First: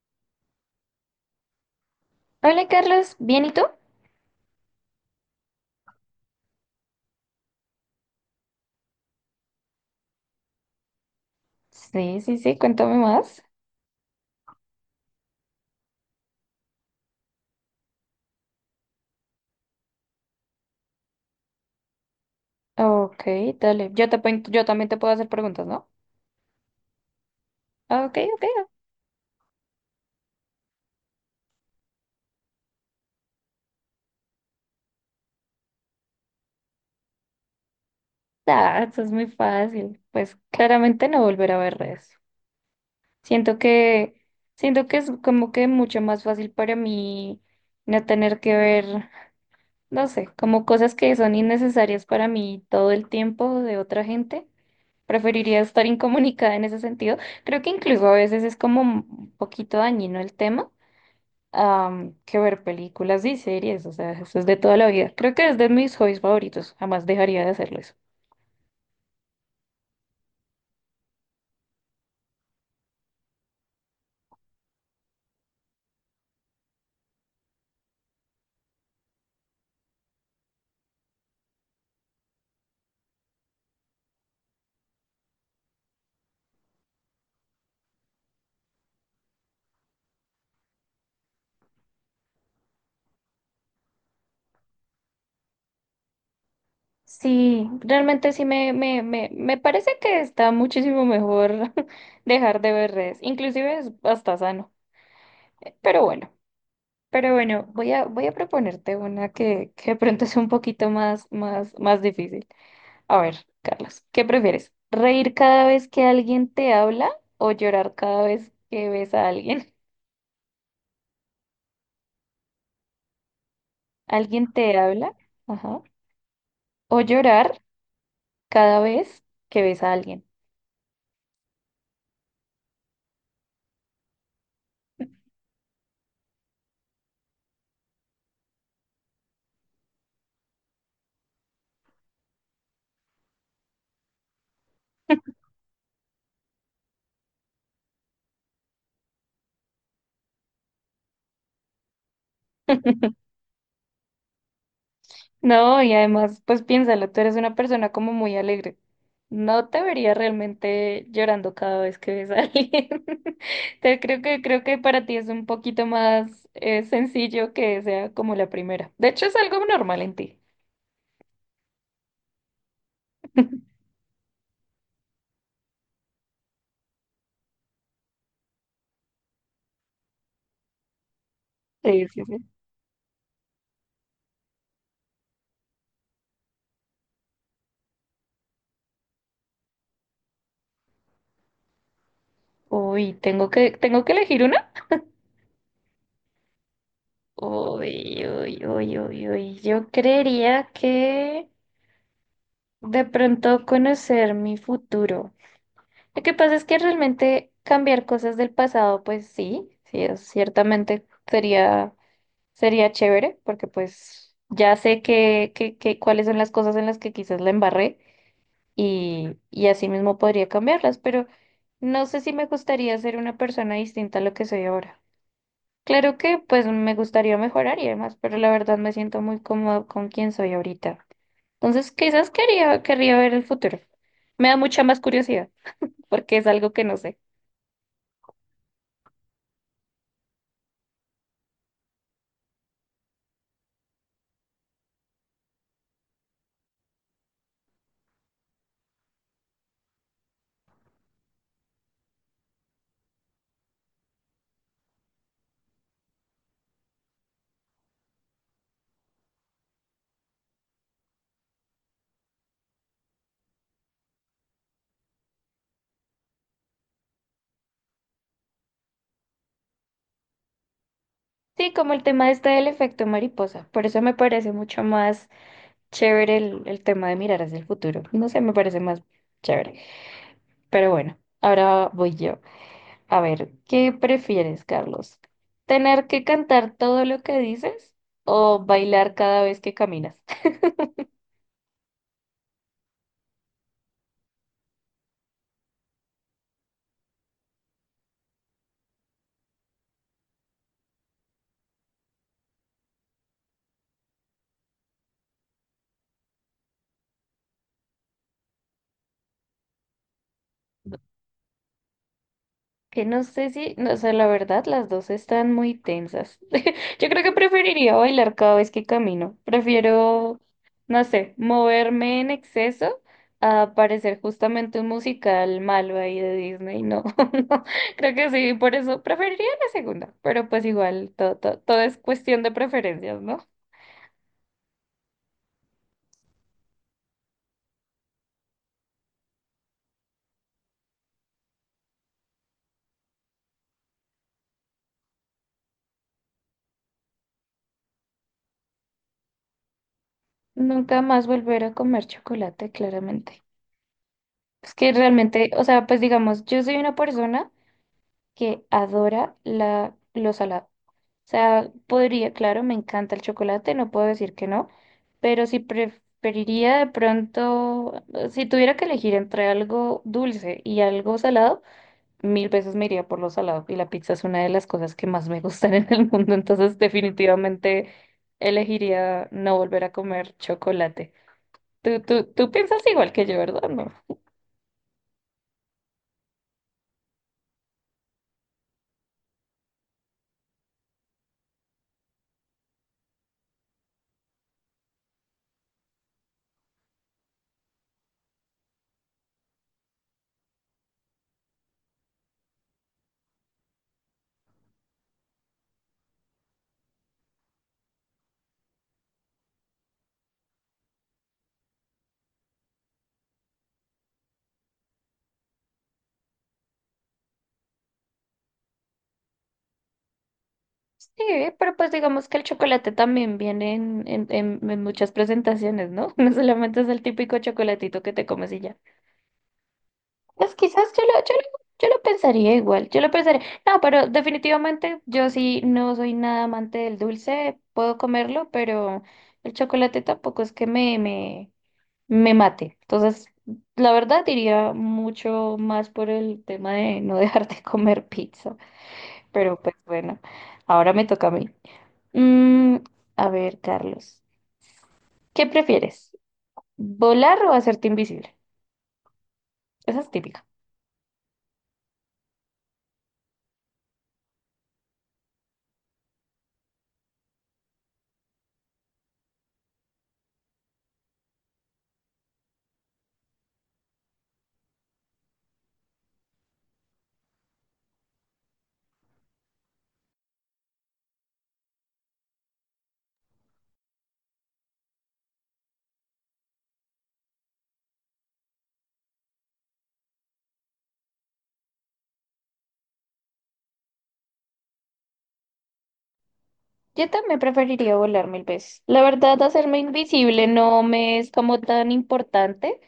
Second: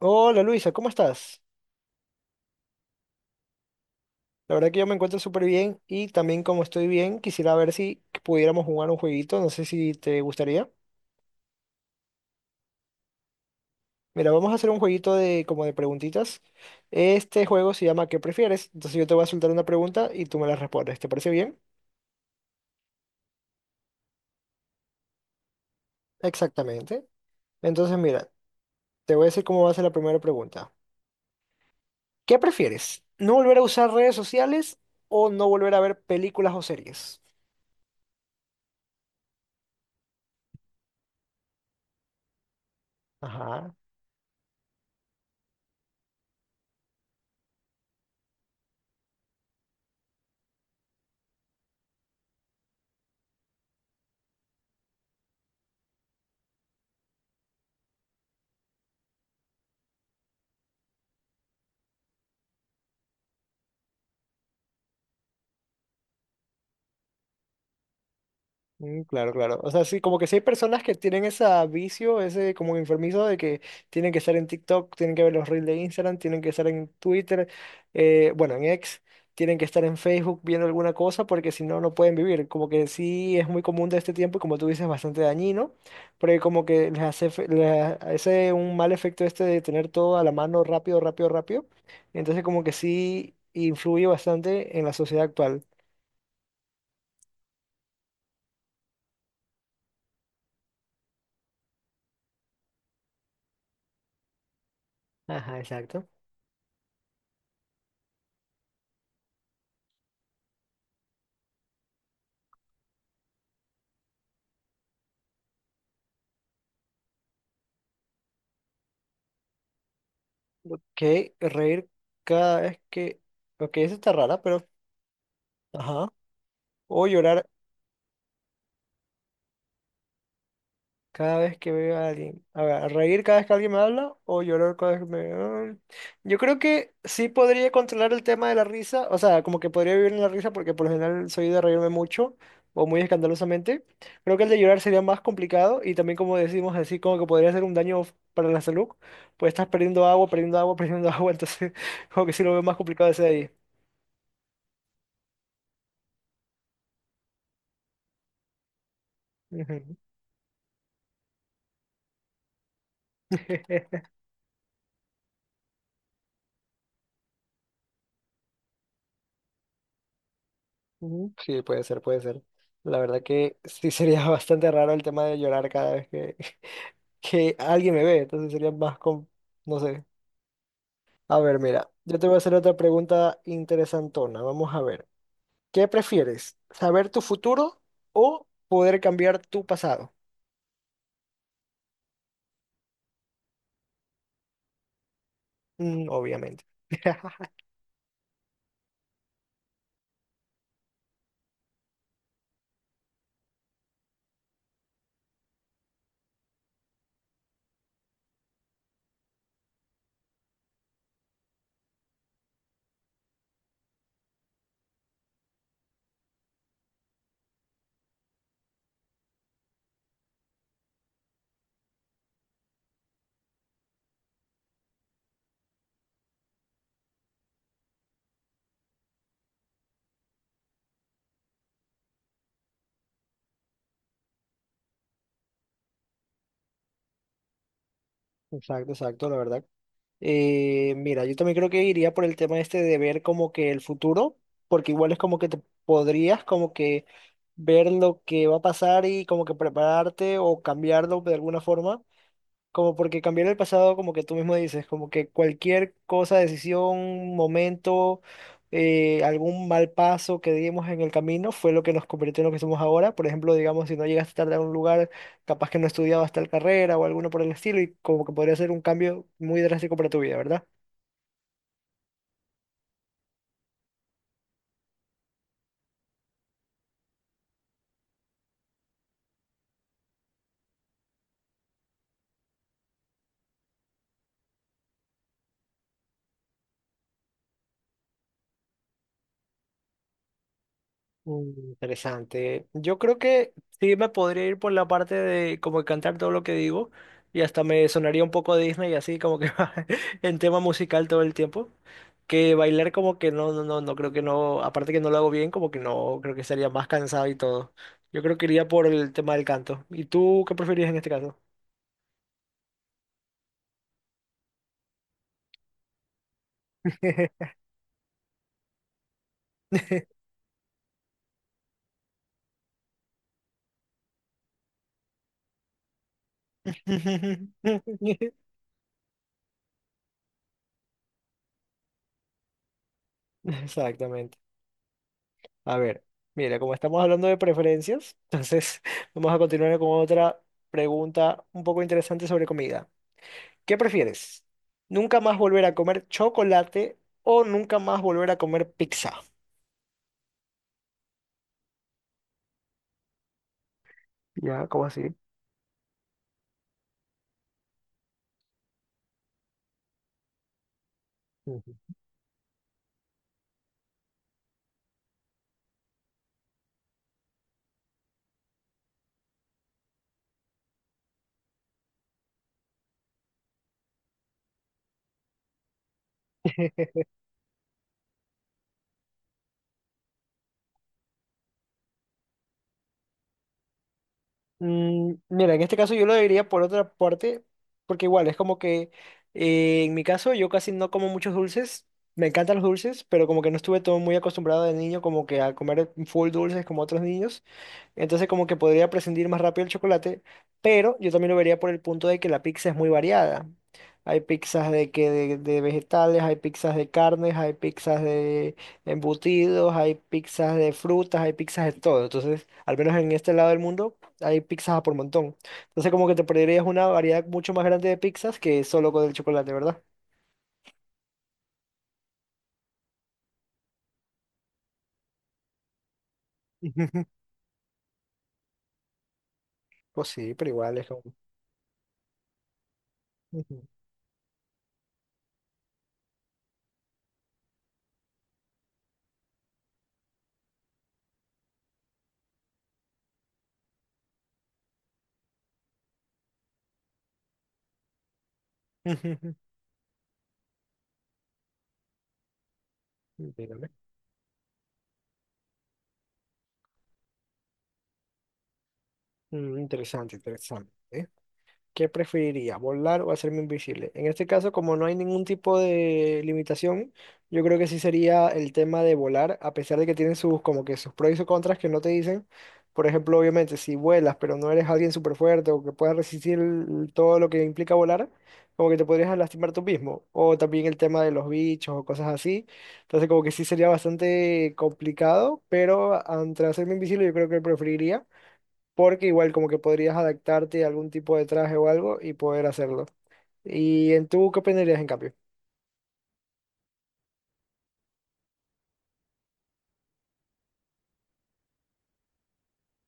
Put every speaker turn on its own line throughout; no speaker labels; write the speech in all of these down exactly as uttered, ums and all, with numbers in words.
Hola Luisa, ¿cómo estás?
Hola Carlos, ¿bien y tú?
La verdad que yo me encuentro súper bien y también como estoy bien, quisiera ver si pudiéramos jugar un jueguito, no sé si te gustaría.
Sí, sí, sí, cuéntame más.
Mira, vamos a hacer un jueguito de como de preguntitas. Este juego se llama ¿Qué prefieres? Entonces yo te voy a soltar una pregunta y tú me la respondes. ¿Te parece bien?
Ok, dale. Yo, te, pon- yo también te puedo hacer preguntas, ¿no?
Exactamente. Entonces
Ah, ok,
mira,
ok.
te voy a decir cómo va a ser la primera pregunta. ¿Qué prefieres? ¿No volver a usar redes sociales o no volver a ver películas o series?
Ah, eso es muy fácil. Pues claramente no volver a ver redes. Siento
Ajá.
que, siento que es como que mucho más fácil para mí no tener que ver, no sé, como cosas que son innecesarias para mí todo el tiempo de otra gente. Preferiría estar incomunicada en ese sentido. Creo que incluso a veces es como un poquito dañino el tema am, que ver películas y series, o sea, eso es de toda la vida. Creo que es de mis hobbies favoritos, jamás dejaría de hacerlo eso.
Mm, claro, claro. O sea, sí, como que sí hay personas que tienen ese vicio, ese como enfermizo de que tienen que estar en TikTok, tienen que ver los reels de Instagram, tienen que estar en Twitter, eh, bueno, en X, tienen que estar en Facebook viendo alguna cosa porque si no, no pueden vivir. Como que sí es muy común de este tiempo y como tú dices, bastante dañino, porque como que les hace, fe- les hace un mal efecto este de tener todo a la mano rápido, rápido, rápido. Entonces como que sí influye bastante en la sociedad actual.
Sí, realmente sí me, me, me, me parece que está muchísimo mejor dejar de ver redes, inclusive es hasta sano,
Ajá,
pero
exacto.
bueno, pero bueno, voy a, voy a proponerte una que, que de pronto es un poquito más, más, más difícil. A ver, Carlos, ¿qué prefieres? ¿Reír cada vez que alguien te habla o llorar cada vez que ves a alguien?
Ok, reír cada vez que... Ok, eso está rara,
Alguien
pero...
te habla, ajá,
Ajá.
o
O llorar
llorar cada vez que ves a alguien.
cada vez que veo a alguien. A ver, reír cada vez que alguien me habla o llorar cada vez que me... Ah, yo creo que sí podría controlar el tema de la risa. O sea, como que podría vivir en la risa porque por lo general soy de reírme mucho o muy escandalosamente. Creo que el de llorar sería más complicado y también como decimos así, como que podría ser un daño para la salud. Pues estás perdiendo agua, perdiendo agua, perdiendo agua. Entonces, como que sí lo veo más complicado ese de ahí.
No, y además, pues piénsalo, tú eres una persona como muy alegre. No te
Ujú.
vería realmente llorando cada vez que ves a alguien. te creo que Creo que para ti es un poquito más eh, sencillo que sea como la primera. De hecho, es algo normal en ti.
Ujú, sí, puede ser, puede ser. La verdad que sí sería bastante raro el tema de llorar cada vez que, que alguien me ve, entonces sería más con, no sé. A ver, mira,
Sí,
yo
sí,
te voy
sí.
a hacer otra pregunta interesantona. Vamos a ver. ¿Qué prefieres? ¿Saber tu futuro o poder cambiar tu pasado?
Uy, tengo que tengo que elegir una.
Mm, obviamente.
Uy, uy, uy, uy, uy. Yo creería que de pronto conocer mi futuro. Lo que pasa es que realmente cambiar cosas del pasado, pues sí, sí, es- ciertamente sería, sería chévere, porque pues ya sé que, que, que cuáles son las cosas en las que quizás la embarré y, y así mismo podría cambiarlas, pero no sé si me gustaría ser una persona distinta a lo que soy ahora. Claro que pues me gustaría mejorar y demás, pero la verdad me siento muy cómodo con quien soy ahorita. Entonces, quizás quería, querría ver el futuro. Me da mucha más curiosidad, porque es algo que no sé.
Exacto, exacto. La verdad. Eh, mira, yo también creo que iría por el tema este de ver como que el futuro, porque igual es como que te podrías como que ver lo que va a pasar y como que prepararte o cambiarlo de alguna forma. Como porque cambiar el pasado, como que tú mismo dices, como que cualquier cosa, decisión, momento, eh, algún mal paso que dimos en el camino fue lo que nos convirtió en lo que somos ahora. Por ejemplo, digamos, si no llegaste tarde a un lugar, capaz que no estudiabas tal carrera o alguno por el estilo, y como que podría ser un cambio muy drástico para tu vida, ¿verdad?
Sí, como el tema este del efecto mariposa. Por eso me parece mucho más chévere el, el tema de mirar hacia el futuro. No sé, me parece más chévere. Pero bueno, ahora voy yo. A ver, ¿qué prefieres, Carlos? ¿Tener que cantar todo lo que dices o bailar cada vez que caminas?
Mm, interesante. Yo creo que sí me podría ir por la parte de como cantar todo lo que digo y hasta me sonaría un poco Disney así como que en tema musical todo el tiempo. Que bailar como que no, no, no, no creo que no, aparte que no lo hago bien, como que no, creo que estaría más cansado y todo. Yo creo que iría por el tema del canto. ¿Y tú qué preferirías en este caso?
Que No sé si, no, o sea, la verdad, las dos están muy tensas. Yo creo que preferiría bailar cada vez que camino. Prefiero, no sé, moverme en exceso a parecer justamente un musical malo ahí de Disney. No, no, creo que sí, por eso preferiría la segunda. Pero pues igual, todo, todo, todo es cuestión de preferencias, ¿no?
Exactamente. A ver, mira, como estamos hablando de preferencias, entonces vamos a continuar con otra pregunta un poco interesante sobre comida. ¿Qué prefieres? ¿Nunca más volver a comer chocolate o nunca más volver a comer pizza?
Nunca más volver a comer chocolate, claramente.
Ya,
Es
¿cómo
que
así?
realmente, o sea, pues digamos, yo soy una persona que adora la, lo salado. Sea,
Ujú.
podría, claro, me encanta el chocolate, no puedo decir que no, pero si preferiría de pronto, si tuviera que elegir entre algo dulce y algo salado, mil veces me iría por lo salado. Y la pizza es una de las cosas que más me gustan en el mundo, entonces definitivamente elegiría no volver a comer chocolate. Tú, tú, tú piensas igual que yo, ¿verdad? No,
Mm, mira, en este caso yo lo diría por otra parte, porque igual es como que eh, en mi caso yo casi no como muchos dulces, me encantan los dulces, pero como que no estuve todo muy acostumbrado de niño como que a comer full dulces como otros niños. Entonces como que podría prescindir más rápido el chocolate, pero yo también lo vería por el punto de que la pizza es muy variada. Hay pizzas de que de, de vegetales, hay pizzas de carnes, hay pizzas de embutidos, hay pizzas de frutas, hay pizzas de todo. Entonces, al menos en este lado del mundo, hay pizzas a por montón. Entonces como que te perderías una variedad mucho más grande de pizzas que solo con el chocolate, ¿verdad?
sí, pero pues digamos que el chocolate también viene en, en, en- en muchas presentaciones, ¿no? No solamente es el
Ujú.
típico chocolatito que te comes y ya.
Pues sí, pero
Pues
igual
quizás
es como...
yo lo, yo lo, yo lo pensaría igual, yo lo pensaría.
Ujú.
No, pero definitivamente yo sí no soy nada amante del dulce, puedo comerlo, pero el chocolate tampoco es que me, me, me mate. Entonces, la verdad diría mucho más por el tema de no dejar de comer pizza,
Ujú.
pero pues bueno, ahora me toca a mí. Mm, a ver,
Dígame.
Carlos, ¿qué prefieres? ¿Volar o hacerte invisible?
Mm,
Esa es
interesante,
típica.
interesante. ¿Qué preferiría, volar o hacerme invisible? En este caso, como no hay ningún tipo de limitación, yo creo que sí sería el tema de volar, a pesar de que tienen sus como que sus pros y sus contras que no te dicen. Por ejemplo, obviamente, si vuelas, pero no eres alguien súper fuerte o que pueda resistir el- todo lo que implica volar, como que te podrías lastimar tú mismo. O también el tema de los bichos o cosas así. Entonces, como que sí sería bastante complicado, pero ante hacerme invisible, yo creo que preferiría porque igual como que podrías adaptarte a algún tipo de traje o algo y poder hacerlo. ¿Y en tú qué opinarías en cambio?
Yo también preferiría volar mil veces. La verdad, hacerme invisible no me es como tan importante.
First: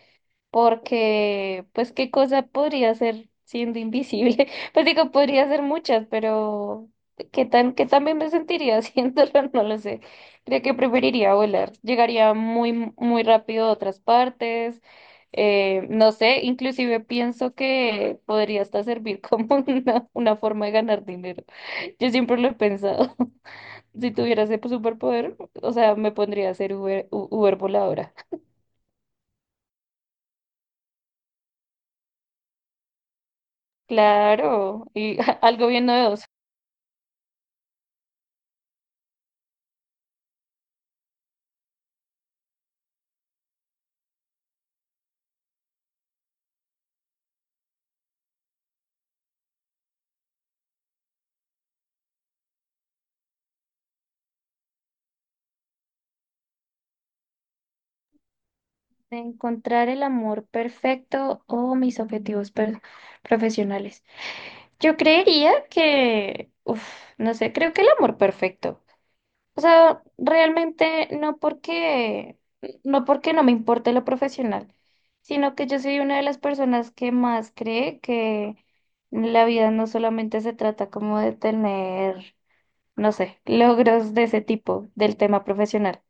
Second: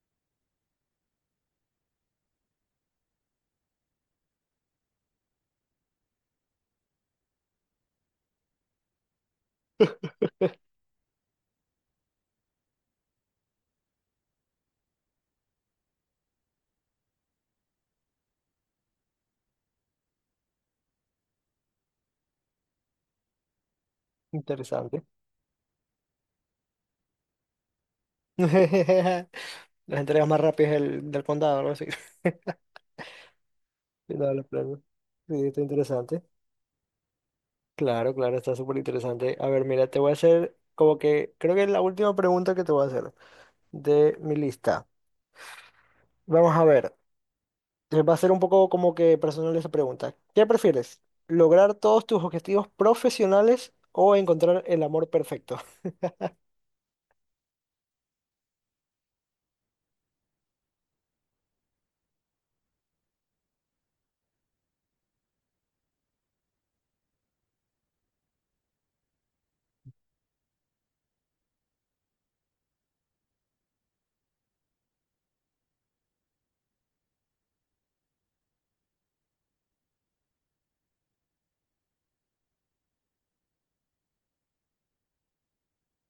Porque pues qué cosa podría ser siendo invisible. Pues digo, podría ser muchas, pero qué tan, qué tan bien me sentiría haciéndolo, no lo sé. Creo que preferiría volar. Llegaría muy, muy rápido a otras partes. Eh, no sé, inclusive pienso que podría hasta servir como una, una forma de ganar dinero. Yo siempre lo he pensado. Si tuviera ese
Interesante.
superpoder, o sea, me pondría a ser Uber, U- Uber voladora.
Las entregas más rápidas del, del condado, algo así. Cuidado de los planos.
Claro, y
Sí, está
algo bien
interesante.
novedoso.
Claro, claro, está súper interesante. A ver, mira, te voy a hacer como que creo que es la última pregunta que te voy a hacer de mi lista. Vamos a ver, eh, va a ser un poco como que personal esa pregunta. ¿Qué prefieres? ¿Lograr todos tus objetivos profesionales o encontrar el amor perfecto?
De encontrar el amor perfecto o mis objetivos per- profesionales. Yo creería que, uf, no sé, creo que el amor perfecto. O sea, realmente no porque, no porque no me importe lo profesional, sino que yo soy una de las personas que más cree que la vida no solamente se trata como de tener, no sé, logros de ese tipo del tema profesional.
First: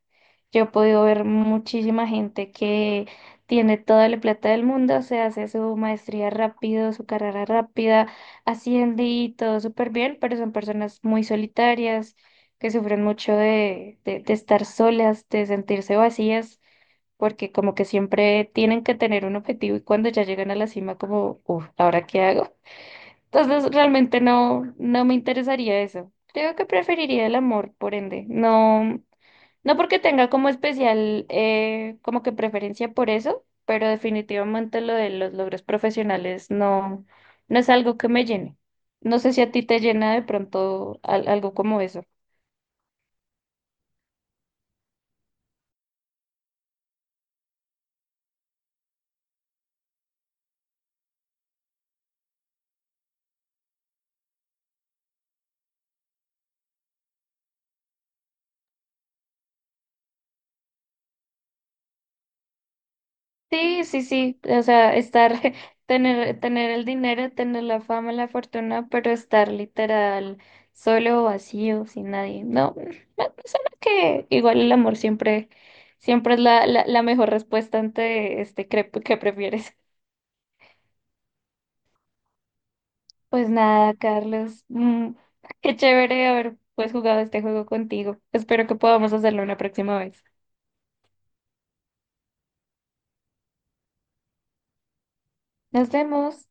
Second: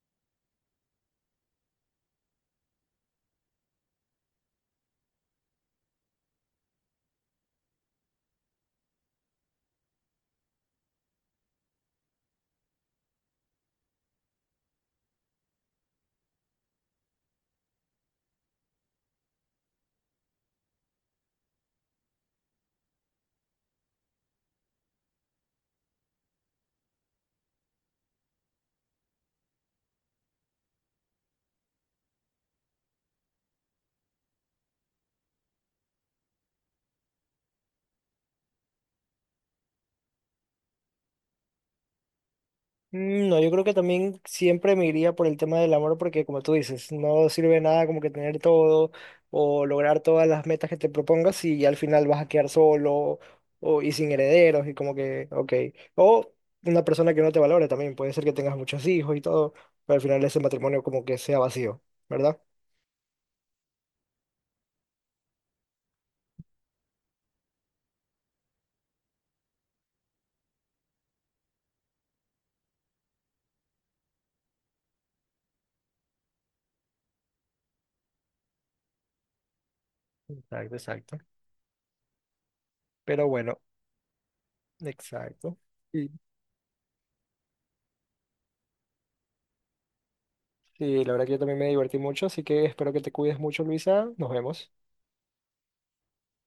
Yo he podido ver muchísima gente que tiene toda la plata del mundo, se hace su maestría rápido, su carrera rápida, asciende y todo súper bien, pero son personas muy solitarias, que sufren mucho de, de, de estar solas, de sentirse vacías, porque como que siempre tienen que tener un objetivo y cuando ya llegan a la cima como, uff, ¿ahora qué hago? Entonces realmente no, no me interesaría eso. Creo que preferiría el amor, por ende. No. No porque tenga como especial, eh, como que preferencia por eso, pero definitivamente lo de los logros profesionales no, no es algo que me llene. No sé si a ti te llena de pronto al- algo como eso.
Mm, no, yo creo que también siempre me iría por el tema del amor porque como tú dices, no sirve nada como que tener todo o lograr todas las metas que te propongas y al final vas a quedar solo o, y sin herederos y como que, ok. O una persona que no te valore también, puede ser que tengas muchos hijos y todo, pero al final ese matrimonio como que sea vacío, ¿verdad?
Sí, sí, sí, o sea, estar, tener, tener el dinero, tener la fama, la fortuna, pero estar literal solo, vacío, sin nadie. No, me suena que igual el amor siempre, siempre es la, la, la mejor respuesta ante este crep- que prefieres.
Exacto, exacto. Pero
Pues
bueno,
nada, Carlos, mm,
exacto.
qué
Y,
chévere haber pues jugado este juego contigo. Espero que podamos hacerlo una próxima vez.
y la verdad que yo también me divertí mucho, así que espero que te cuides mucho, Luisa. Nos vemos.
Nos vemos.